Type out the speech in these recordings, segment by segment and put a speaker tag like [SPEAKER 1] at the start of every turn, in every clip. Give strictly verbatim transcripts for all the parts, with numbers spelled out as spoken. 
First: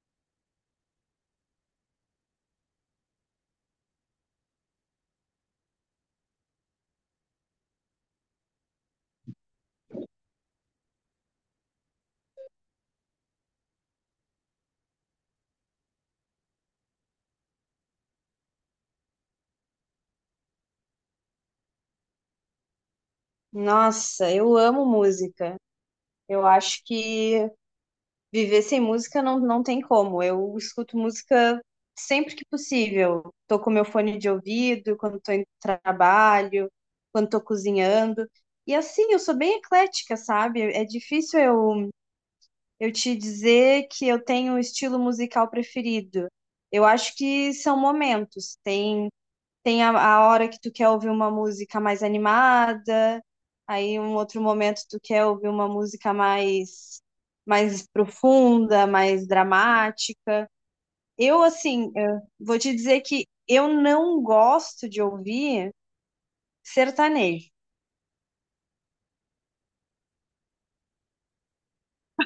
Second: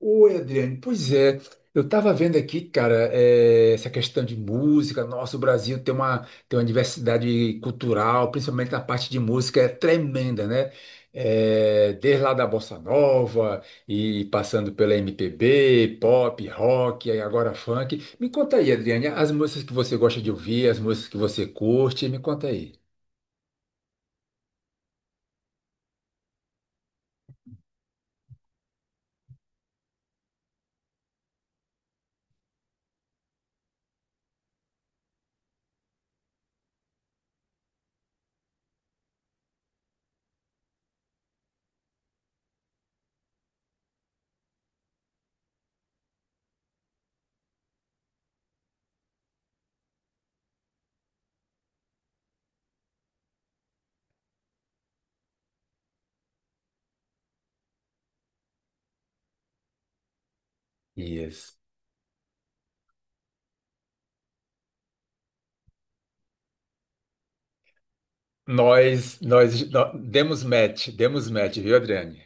[SPEAKER 1] Oi, Adriane. Pois é, eu estava vendo aqui, cara, eh, essa questão de música. Nossa, o Brasil tem uma, tem uma diversidade cultural, principalmente na parte de música, é tremenda, né? Eh, desde lá da Bossa Nova e passando pela M P B, pop, rock, aí agora funk. Me conta aí, Adriane, as músicas que você gosta de ouvir, as músicas que você curte, me conta aí.
[SPEAKER 2] Nossa, eu amo música. Eu acho que viver sem música não, não tem como. Eu escuto música sempre que possível. Tô com meu fone de ouvido, quando tô em trabalho, quando tô cozinhando. E assim, eu sou bem eclética, sabe? É difícil eu eu te dizer que eu tenho um estilo musical preferido. Eu acho que são momentos. Tem, tem a, a hora que tu quer ouvir uma música mais animada, aí um outro momento tu quer ouvir uma música mais, mais profunda, mais dramática. Eu,
[SPEAKER 1] Isso.
[SPEAKER 2] assim, eu vou te dizer que eu não gosto de ouvir sertanejo.
[SPEAKER 1] Nós, nós, nó- demos match, demos match, viu, Adriane?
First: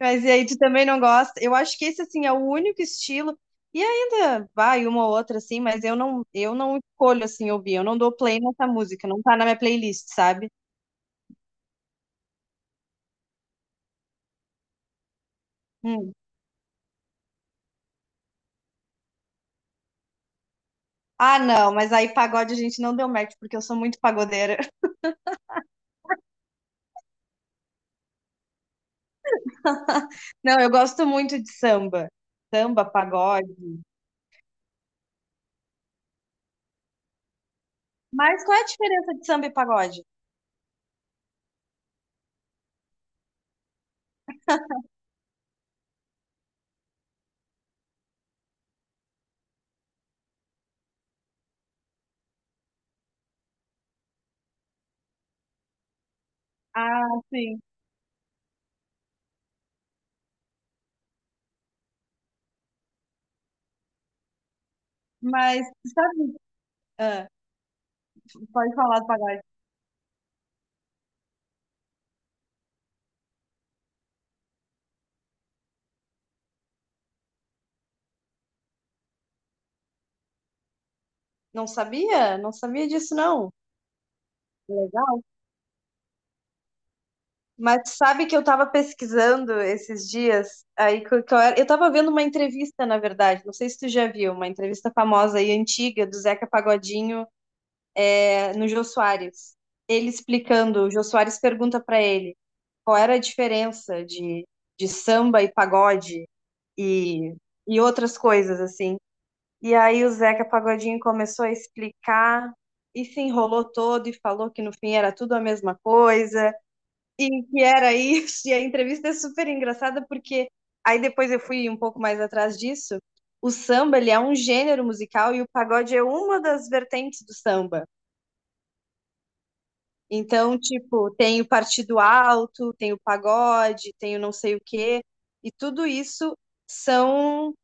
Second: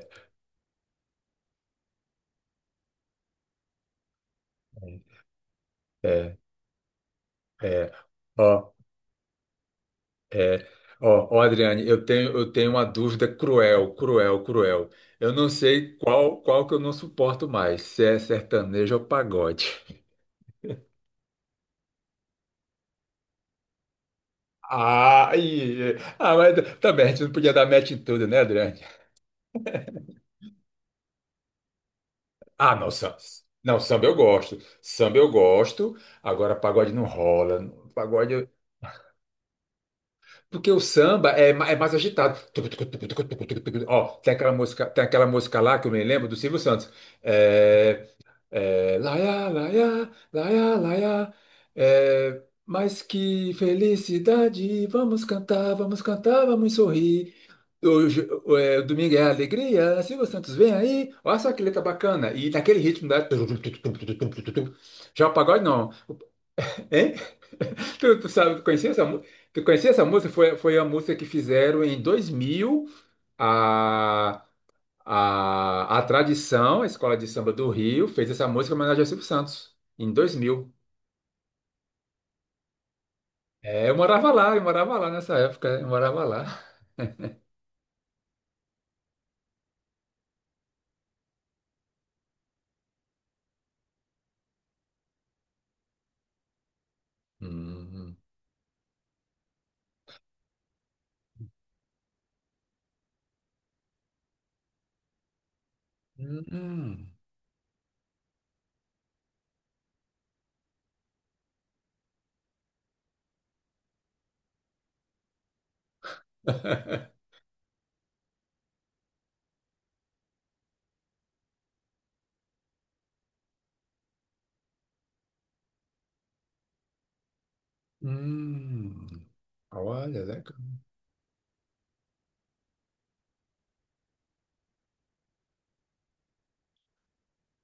[SPEAKER 2] Mas e aí, tu também não gosta? Eu acho que esse, assim, é o único estilo. E ainda vai uma ou outra, assim, mas eu não,
[SPEAKER 1] É.
[SPEAKER 2] eu não escolho, assim, ouvir. Eu
[SPEAKER 1] É,
[SPEAKER 2] não dou play nessa
[SPEAKER 1] ó,
[SPEAKER 2] música, não tá na minha playlist, sabe?
[SPEAKER 1] é, ó, Ó, Adriane, eu tenho, eu tenho uma dúvida cruel, cruel, cruel. Eu não sei
[SPEAKER 2] Hum.
[SPEAKER 1] qual, qual que eu não suporto mais, se é sertanejo ou pagode.
[SPEAKER 2] Ah, não, mas aí pagode a gente não deu match, porque eu sou muito pagodeira.
[SPEAKER 1] Ah, e, ah, mas também a gente não podia dar match em tudo, né, Adriane?
[SPEAKER 2] Não, eu gosto muito de samba.
[SPEAKER 1] Ah,
[SPEAKER 2] Samba,
[SPEAKER 1] não, samba.
[SPEAKER 2] pagode.
[SPEAKER 1] Não, samba eu gosto. Samba eu gosto. Agora pagode não rola. Pagode.
[SPEAKER 2] Mas
[SPEAKER 1] eu-
[SPEAKER 2] qual é a diferença de samba e pagode?
[SPEAKER 1] Porque o samba é, ma- é mais agitado. Ó, tem aquela música, tem aquela música lá que eu me lembro do Silvio Santos. É, É, laia, laia, laia, laia. É, mas que felicidade! Vamos cantar, vamos cantar, vamos
[SPEAKER 2] Ah,
[SPEAKER 1] sorrir.
[SPEAKER 2] sim.
[SPEAKER 1] Hoje, é, Domingo é alegria. Silvio Santos vem aí. Olha só que letra bacana. E naquele ritmo da. Já o pagode
[SPEAKER 2] Mas,
[SPEAKER 1] não.
[SPEAKER 2] sabe?
[SPEAKER 1] Hein?
[SPEAKER 2] Ah,
[SPEAKER 1] Tu, tu sabe, tu
[SPEAKER 2] pode
[SPEAKER 1] conhecia
[SPEAKER 2] falar
[SPEAKER 1] essa
[SPEAKER 2] do
[SPEAKER 1] música?
[SPEAKER 2] pagode.
[SPEAKER 1] Tu conhecia essa música? Foi, foi a música que fizeram em dois mil. A, a tradição, a escola de samba do Rio, fez essa música em homenagem ao Silvio Santos, em dois mil.
[SPEAKER 2] Não sabia? Não sabia disso, não.
[SPEAKER 1] É, eu morava lá, eu morava lá
[SPEAKER 2] Legal.
[SPEAKER 1] nessa época, eu morava lá.
[SPEAKER 2] Mas sabe que eu tava pesquisando esses dias, aí que eu, que eu era- eu tava vendo uma entrevista, na verdade, não sei se tu já viu, uma entrevista famosa e antiga do Zeca Pagodinho,
[SPEAKER 1] Hum,
[SPEAKER 2] eh, no Jô Soares. Ele explicando, o Jô Soares pergunta pra ele qual era a diferença de, de samba e pagode
[SPEAKER 1] hum,
[SPEAKER 2] e, e outras coisas, assim. E aí o Zeca Pagodinho começou a explicar e se enrolou todo e falou que no fim era tudo a mesma coisa. E que era isso, e a entrevista é super engraçada porque aí depois eu fui um pouco mais atrás disso. O samba, ele é um gênero musical e o pagode é uma das vertentes do samba.
[SPEAKER 1] hum. Olha, legal.
[SPEAKER 2] Então, tipo, tem o partido alto, tem o pagode, tem o não sei o quê, e tudo isso são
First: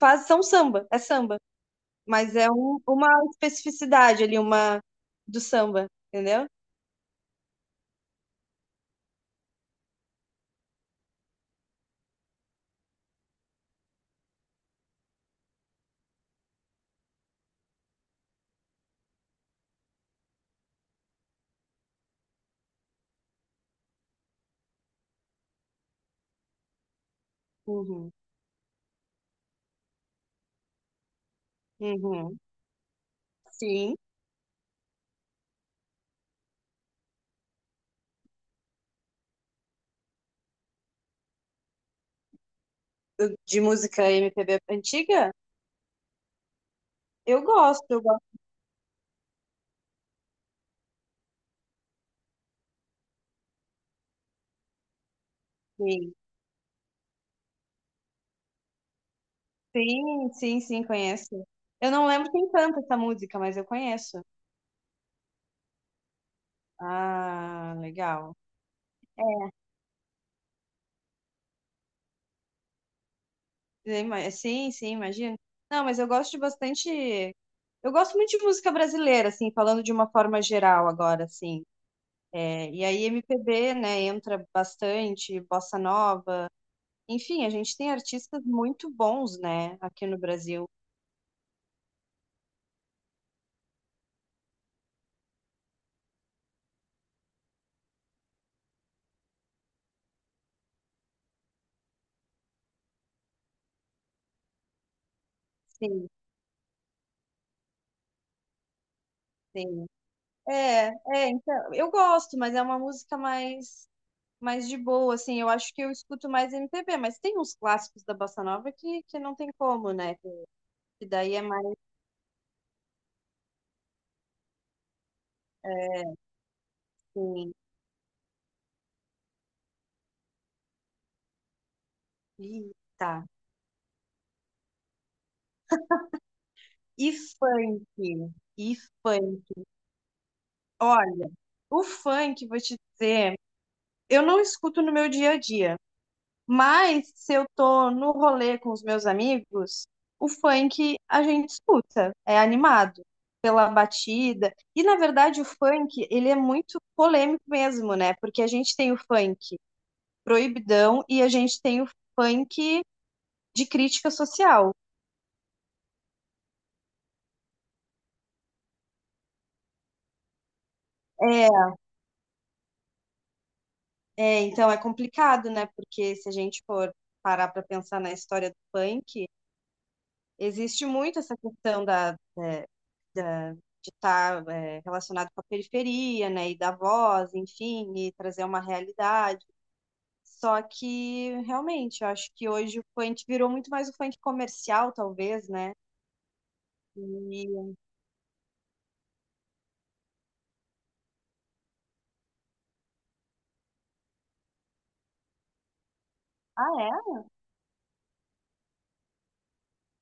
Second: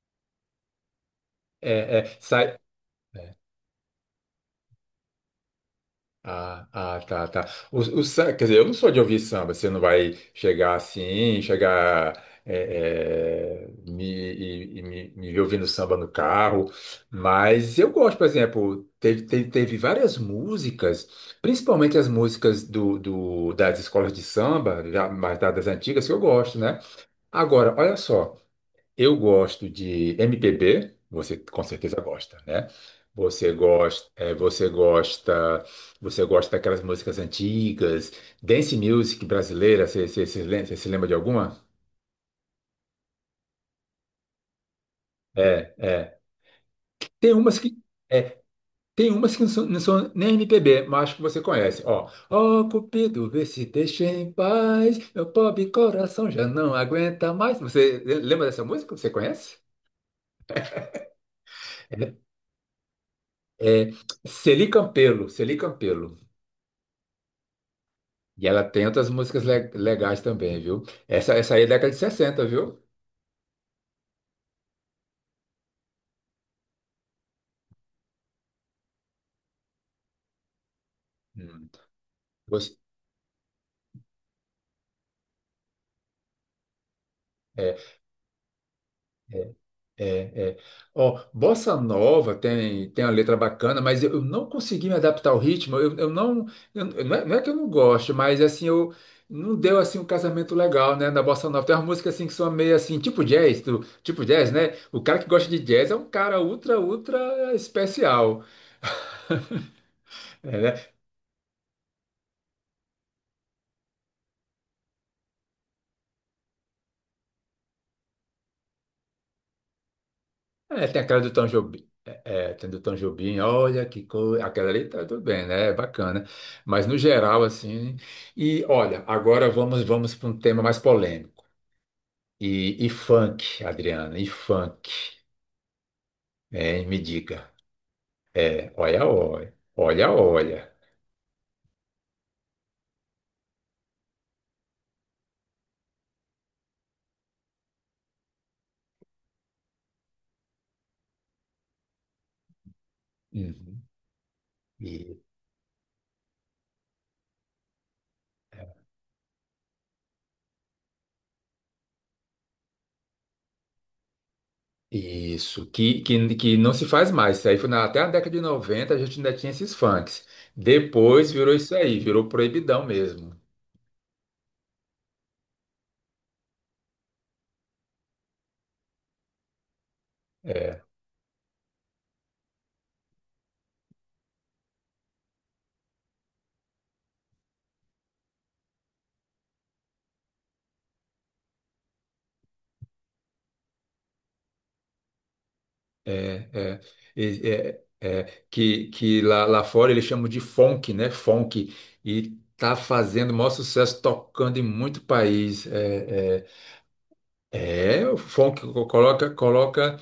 [SPEAKER 2] faz, são samba, é samba,
[SPEAKER 1] É, é,
[SPEAKER 2] mas é
[SPEAKER 1] sa-
[SPEAKER 2] um- uma especificidade ali, uma do samba, entendeu?
[SPEAKER 1] Ah, ah, tá, tá. O, o, sam- quer dizer, eu não sou de ouvir samba. Você não vai chegar assim, chegar é, é, me, e, e me, me ver ouvindo samba no carro. Mas eu gosto, por exemplo, teve, teve, teve várias músicas, principalmente as músicas do, do, das escolas de samba, já mais das antigas, que eu gosto, né? Agora, olha
[SPEAKER 2] Uhum,
[SPEAKER 1] só. Eu gosto de M P B, você com certeza gosta,
[SPEAKER 2] uhum.
[SPEAKER 1] né? Você
[SPEAKER 2] Sim,
[SPEAKER 1] gosta, é, você gosta, você gosta daquelas músicas antigas, dance music brasileira, você você- você lem- você se lembra de alguma?
[SPEAKER 2] de música M P B antiga?
[SPEAKER 1] É, é. Tem
[SPEAKER 2] Eu
[SPEAKER 1] umas que
[SPEAKER 2] gosto, eu gosto
[SPEAKER 1] é, tem umas que não são, não são nem M P B, mas acho que você conhece. Ó, ó, Cupido, vê se deixa em paz, meu pobre
[SPEAKER 2] gostei.
[SPEAKER 1] coração já não aguenta mais. Você lembra dessa música? Você conhece?
[SPEAKER 2] Sim, sim, sim, conheço. Eu não
[SPEAKER 1] É,
[SPEAKER 2] lembro quem canta essa música, mas eu
[SPEAKER 1] é
[SPEAKER 2] conheço.
[SPEAKER 1] Celi Campelo, Celi Campelo.
[SPEAKER 2] Ah, legal.
[SPEAKER 1] E ela tem outras músicas le- legais também, viu? Essa, essa aí é década de sessenta, viu?
[SPEAKER 2] Ima- Sim, sim, imagino. Não, mas eu gosto de bastante. Eu gosto muito de música brasileira, assim, falando de uma forma geral agora, assim.
[SPEAKER 1] Hum.
[SPEAKER 2] É,
[SPEAKER 1] Gos-
[SPEAKER 2] e aí M P B, né, entra bastante, bossa nova. Enfim, a gente
[SPEAKER 1] É,
[SPEAKER 2] tem artistas muito bons,
[SPEAKER 1] é,
[SPEAKER 2] né, aqui no
[SPEAKER 1] é, é.
[SPEAKER 2] Brasil.
[SPEAKER 1] Ó, Bossa Nova tem, tem uma letra bacana, mas eu eu não consegui me adaptar ao ritmo. Eu, eu não, eu- não é, não é que eu não gosto, mas assim, eu não deu assim um casamento legal, né, na Bossa Nova. Tem umas músicas assim que são meio assim, tipo jazz, tu- tipo jazz, né? O cara que gosta de jazz é um
[SPEAKER 2] Sim,
[SPEAKER 1] cara ultra, ultra especial.
[SPEAKER 2] sim. É, é, então, eu gosto, mas é uma música mais mais de boa, assim, eu acho que eu escuto mais M P B, mas tem uns clássicos da Bossa Nova que, que não tem como, né?
[SPEAKER 1] É, tem
[SPEAKER 2] Que
[SPEAKER 1] aquela do
[SPEAKER 2] daí é
[SPEAKER 1] Tom
[SPEAKER 2] mais,
[SPEAKER 1] Jobim. É, é, tem do Tom Jobim, olha que coisa. Aquela ali tá tudo bem, né? É
[SPEAKER 2] é,
[SPEAKER 1] bacana. Mas no geral,
[SPEAKER 2] assim,
[SPEAKER 1] assim. E olha, agora vamos vamos para um tema mais polêmico. E, e
[SPEAKER 2] eita.
[SPEAKER 1] funk, Adriana, e funk. Né? Me
[SPEAKER 2] E
[SPEAKER 1] diga.
[SPEAKER 2] funk, e
[SPEAKER 1] É, olha,
[SPEAKER 2] funk.
[SPEAKER 1] olha. Olha, olha.
[SPEAKER 2] Olha, o funk, vou te dizer, eu não escuto no meu dia a dia, mas se eu tô no rolê com os meus amigos, o funk a gente escuta, é animado pela
[SPEAKER 1] Uhum.
[SPEAKER 2] batida. E na
[SPEAKER 1] E,
[SPEAKER 2] verdade o funk, ele é muito polêmico mesmo, né? Porque a gente tem o funk proibidão, e a gente tem o funk de crítica social.
[SPEAKER 1] isso, que, que, que não se faz mais. Isso aí foi na- até a década de noventa a gente ainda tinha esses funks. Depois virou
[SPEAKER 2] É,
[SPEAKER 1] isso aí, virou proibidão mesmo.
[SPEAKER 2] é, então é complicado, né? Porque se a gente for parar para pensar na história do funk,
[SPEAKER 1] É,
[SPEAKER 2] existe muito essa questão da, da- da- de estar tá, é, relacionado com a periferia, né? E da voz, enfim, e trazer uma realidade. Só que realmente, eu acho que hoje o funk virou muito mais o funk comercial, talvez, né?
[SPEAKER 1] É, é, E-
[SPEAKER 2] E...
[SPEAKER 1] é, é, que, que lá, lá fora eles chamam de funk, né? Funk. E tá fazendo o maior sucesso tocando em muito país. É,
[SPEAKER 2] Ah, é?
[SPEAKER 1] é, é, o funk co- coloca, coloca.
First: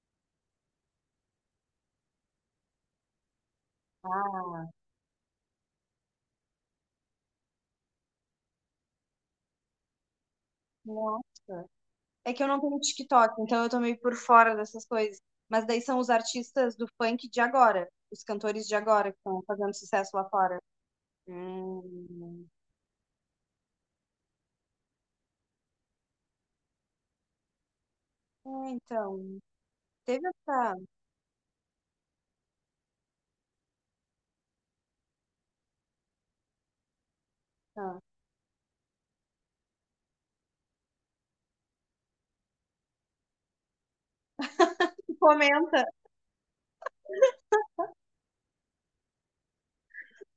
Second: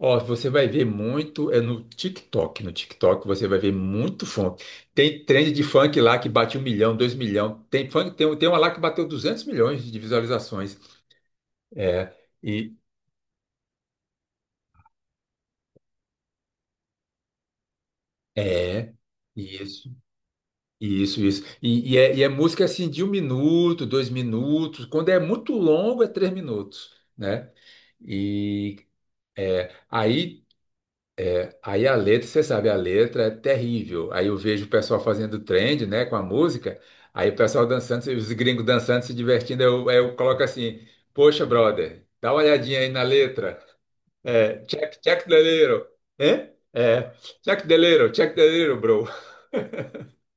[SPEAKER 1] Ó, você vai ver muito, é no TikTok. No TikTok você vai ver muito
[SPEAKER 2] Ah
[SPEAKER 1] funk. Tem trend de funk lá que bate um milhão, dois milhão. Tem funk, tem, tem uma lá que bateu duzentos milhões de visualizações.
[SPEAKER 2] Nossa.
[SPEAKER 1] É,
[SPEAKER 2] É que eu não
[SPEAKER 1] e
[SPEAKER 2] tenho TikTok, então eu tô meio por fora dessas coisas. Mas daí são os artistas do funk de agora, os cantores de
[SPEAKER 1] é.
[SPEAKER 2] agora que estão fazendo
[SPEAKER 1] Isso.
[SPEAKER 2] sucesso lá fora.
[SPEAKER 1] Isso, isso. E, e é, e é
[SPEAKER 2] Hum.
[SPEAKER 1] música assim de um minuto, dois minutos. Quando é muito longo, é três minutos, né?
[SPEAKER 2] É,
[SPEAKER 1] E
[SPEAKER 2] então, teve
[SPEAKER 1] aí,
[SPEAKER 2] essa.
[SPEAKER 1] aí a letra, você sabe, a letra é terrível. Aí eu vejo o pessoal fazendo trend, né, com a música. Aí o pessoal
[SPEAKER 2] essa-
[SPEAKER 1] dançando, os gringos dançando, se divertindo. Eu, eu coloco assim: Poxa, brother, dá uma olhadinha aí na letra. É, check,
[SPEAKER 2] Tu
[SPEAKER 1] check the
[SPEAKER 2] Comenta.
[SPEAKER 1] little. Hã? É, check the little, check the little, bro.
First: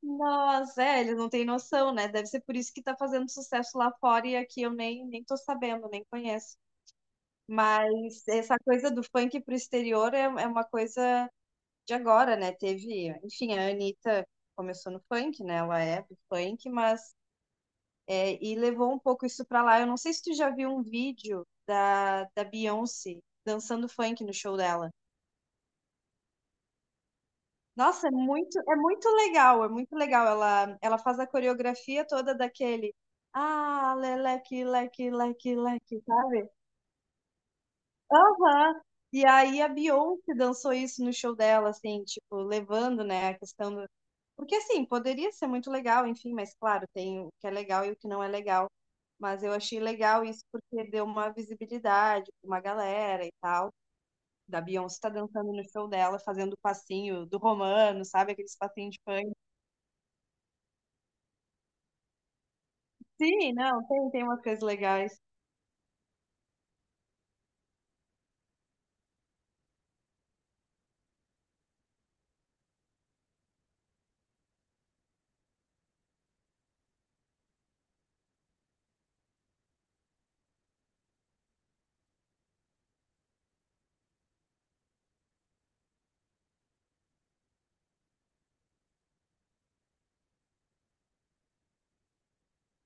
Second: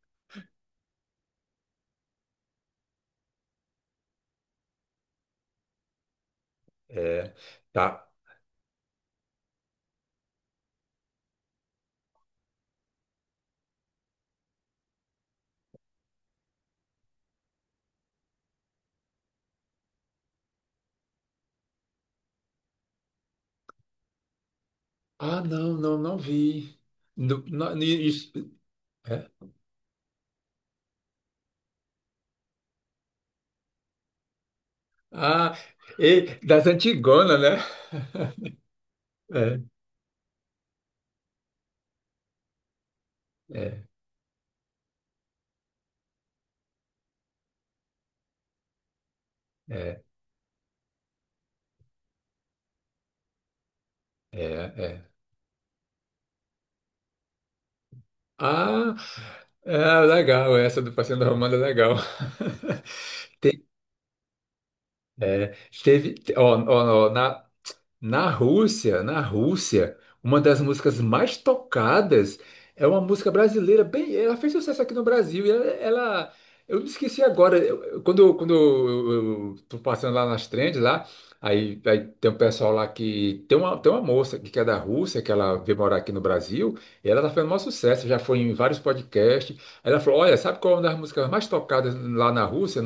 [SPEAKER 2] Nossa, é, eles não têm noção, né? Deve ser por isso que tá fazendo sucesso lá fora e aqui eu nem, nem tô sabendo, nem conheço.
[SPEAKER 1] É, tá.
[SPEAKER 2] Mas essa coisa do funk pro exterior é, é uma coisa de agora, né? Teve, enfim, a Anitta começou no funk, né? Ela é do funk, mas é, e levou um pouco isso pra lá. Eu não sei se tu já viu um vídeo da, da Beyoncé dançando funk no show dela.
[SPEAKER 1] Ah, não, não, não vi. No- na- ni-
[SPEAKER 2] Nossa, é
[SPEAKER 1] isso-
[SPEAKER 2] muito, é muito
[SPEAKER 1] é.
[SPEAKER 2] legal, é muito legal. Ela, ela faz a coreografia toda daquele. Ah, leleque, leque, leque,
[SPEAKER 1] Ah,
[SPEAKER 2] leque,
[SPEAKER 1] e
[SPEAKER 2] sabe?
[SPEAKER 1] das Antigonas, né?
[SPEAKER 2] Aham. E
[SPEAKER 1] É,
[SPEAKER 2] aí a Beyoncé dançou isso no show dela, assim, tipo, levando, né, a
[SPEAKER 1] é,
[SPEAKER 2] questão. Porque assim, poderia ser muito legal, enfim, mas claro, tem o que é legal e o que não é legal. Mas eu achei
[SPEAKER 1] é,
[SPEAKER 2] legal isso porque deu uma visibilidade pra uma galera e tal.
[SPEAKER 1] é,
[SPEAKER 2] Da Beyoncé tá
[SPEAKER 1] é.
[SPEAKER 2] dançando no show dela, fazendo o passinho do Romano, sabe? Aqueles passinhos
[SPEAKER 1] Ah,
[SPEAKER 2] de funk.
[SPEAKER 1] é, legal, essa do Passeio da Romana é legal.
[SPEAKER 2] Sim,
[SPEAKER 1] Te-
[SPEAKER 2] não, tem, tem umas coisas legais.
[SPEAKER 1] é, teve, te- ó, ó, ó, na, Na Rússia, na Rússia, uma das músicas mais tocadas é uma música brasileira. Bem, ela fez sucesso aqui no Brasil. E ela, ela- eu me esqueci agora. eu- eu- quando eu- quando eu, eu- eu tô passando lá nas trends lá, aí, aí tem um pessoal lá que tem uma tem uma moça que que é da Rússia que ela veio morar aqui no Brasil. E ela tá fazendo maior sucesso. Já foi em vários podcasts. Aí ela falou, olha, sabe qual é uma das músicas mais tocadas lá na Rússia?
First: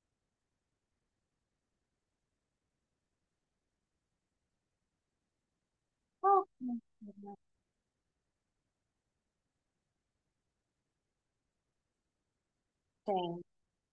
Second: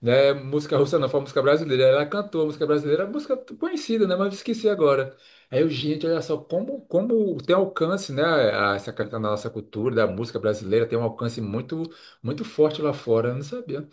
[SPEAKER 1] Né? Música russa não, foi música brasileira. Ela cantou a música brasileira, a música conhecida, né? Mas eu esqueci agora. Aí eu, gente, olha só
[SPEAKER 2] Qual que não
[SPEAKER 1] como, como tem alcance, né? a- Essa canção da nossa cultura, da música brasileira, tem um alcance muito, muito forte lá fora. Eu não
[SPEAKER 2] tem?
[SPEAKER 1] sabia.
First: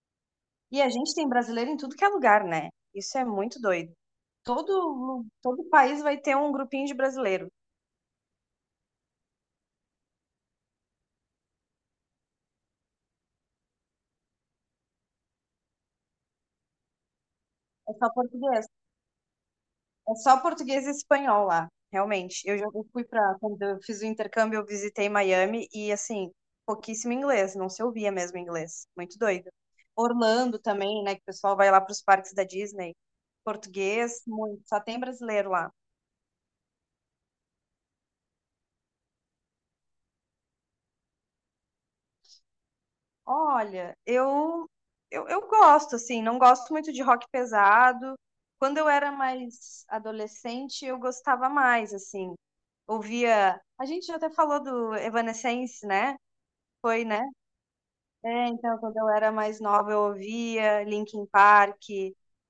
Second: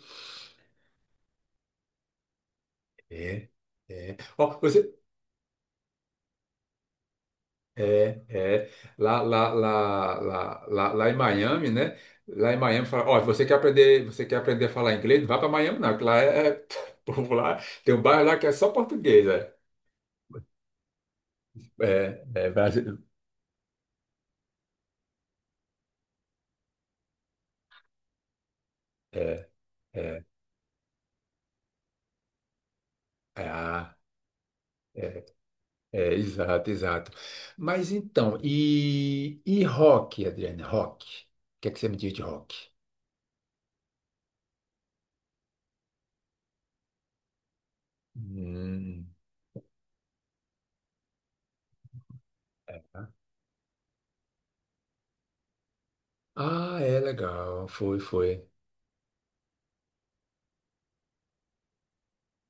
[SPEAKER 2] E a gente tem brasileiro em tudo que é lugar, né? Isso é
[SPEAKER 1] É,
[SPEAKER 2] muito doido.
[SPEAKER 1] é. Ó,
[SPEAKER 2] Todo,
[SPEAKER 1] você.
[SPEAKER 2] lu- todo país vai ter um grupinho de brasileiro.
[SPEAKER 1] É, é. Lá, lá, lá, lá, lá, lá em Miami, né? Lá em Miami, fala, ó, você quer aprender, você quer aprender a falar inglês? Não vai para Miami, não, que lá é, é- povo lá,
[SPEAKER 2] É
[SPEAKER 1] tem um
[SPEAKER 2] só
[SPEAKER 1] bairro lá que é
[SPEAKER 2] português.
[SPEAKER 1] só português, né?
[SPEAKER 2] É só português e espanhol lá,
[SPEAKER 1] É,
[SPEAKER 2] realmente.
[SPEAKER 1] é,
[SPEAKER 2] Eu já
[SPEAKER 1] Brasil,
[SPEAKER 2] fui para quando eu fiz o intercâmbio, eu visitei Miami e assim, pouquíssimo inglês, não se ouvia mesmo inglês. Muito doido.
[SPEAKER 1] É,
[SPEAKER 2] Orlando também, né, que o pessoal vai lá para os parques da Disney.
[SPEAKER 1] ah,
[SPEAKER 2] Português, muito, só tem
[SPEAKER 1] é,
[SPEAKER 2] brasileiro lá.
[SPEAKER 1] é, exato, exato. Mas então, e, e rock, Adriane, rock? O que é que você me diz de rock?
[SPEAKER 2] Olha, eu, eu eu gosto assim, não gosto muito de rock pesado. Quando eu era
[SPEAKER 1] Hum.
[SPEAKER 2] mais adolescente, eu gostava mais assim. Ouvia, a gente já até falou do Evanescence, né?
[SPEAKER 1] Ah, é
[SPEAKER 2] Foi, né?
[SPEAKER 1] legal, foi, foi.
[SPEAKER 2] É, então, quando eu era mais nova, eu ouvia Linkin Park, eh,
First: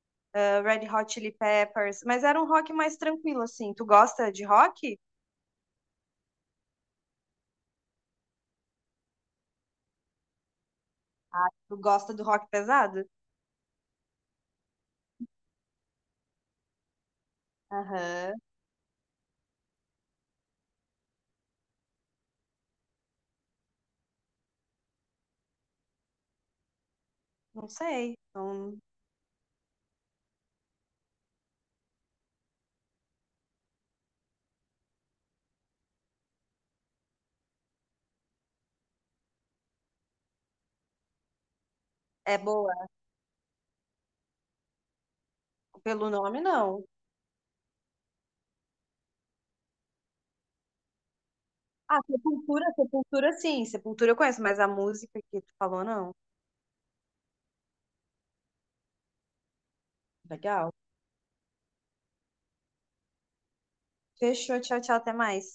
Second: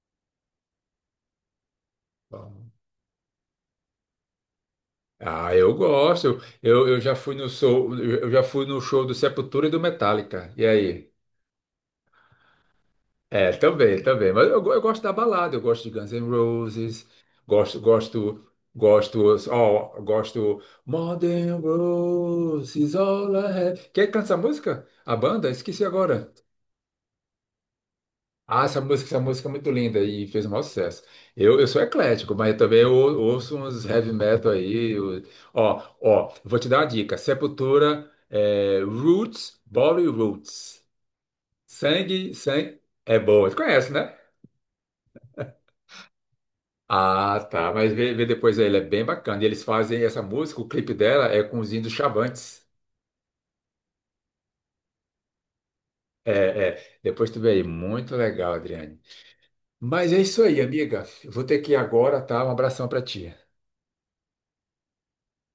[SPEAKER 2] Red Hot Chili Peppers, mas era um
[SPEAKER 1] Bom.
[SPEAKER 2] rock mais tranquilo, assim. Tu gosta de rock?
[SPEAKER 1] Ah, eu gosto. Eu, eu já fui no show, eu já fui no show do Sepultura e do Metallica. E aí?
[SPEAKER 2] Tu gosta do rock pesado?
[SPEAKER 1] É, também, também. Mas eu, go- eu gosto da balada, eu gosto de Guns N' Roses, gosto,
[SPEAKER 2] Aham,
[SPEAKER 1] gosto, gosto, ó, gosto More Than Roses, All I Have. Quem canta essa música? A banda? Esqueci agora.
[SPEAKER 2] não sei.
[SPEAKER 1] Ah,
[SPEAKER 2] Não-
[SPEAKER 1] essa música, essa música é muito linda e fez o maior sucesso. Eu, eu sou eclético, mas também eu ouço uns heavy metal aí. eu- Ó, ó, vou te dar uma dica. Sepultura, é, Roots, Body Roots. Sangue,
[SPEAKER 2] é
[SPEAKER 1] sangue.
[SPEAKER 2] boa.
[SPEAKER 1] É boa. Tu conhece, né?
[SPEAKER 2] Pelo nome, não.
[SPEAKER 1] Ah, tá. Mas vê, vê depois aí, ele é bem bacana. E eles fazem essa música, o clipe dela é com os índios
[SPEAKER 2] Ah, Sepultura,
[SPEAKER 1] Chavantes.
[SPEAKER 2] Sepultura, sim. Sepultura eu conheço, mas a música que tu falou, não.
[SPEAKER 1] É, é. Depois tu vê aí. Muito legal, Adriane. Mas é isso aí,
[SPEAKER 2] Legal.
[SPEAKER 1] amiga. Eu vou ter que ir agora, tá? Um abração pra ti.
[SPEAKER 2] Fechou, tchau, tchau, até mais.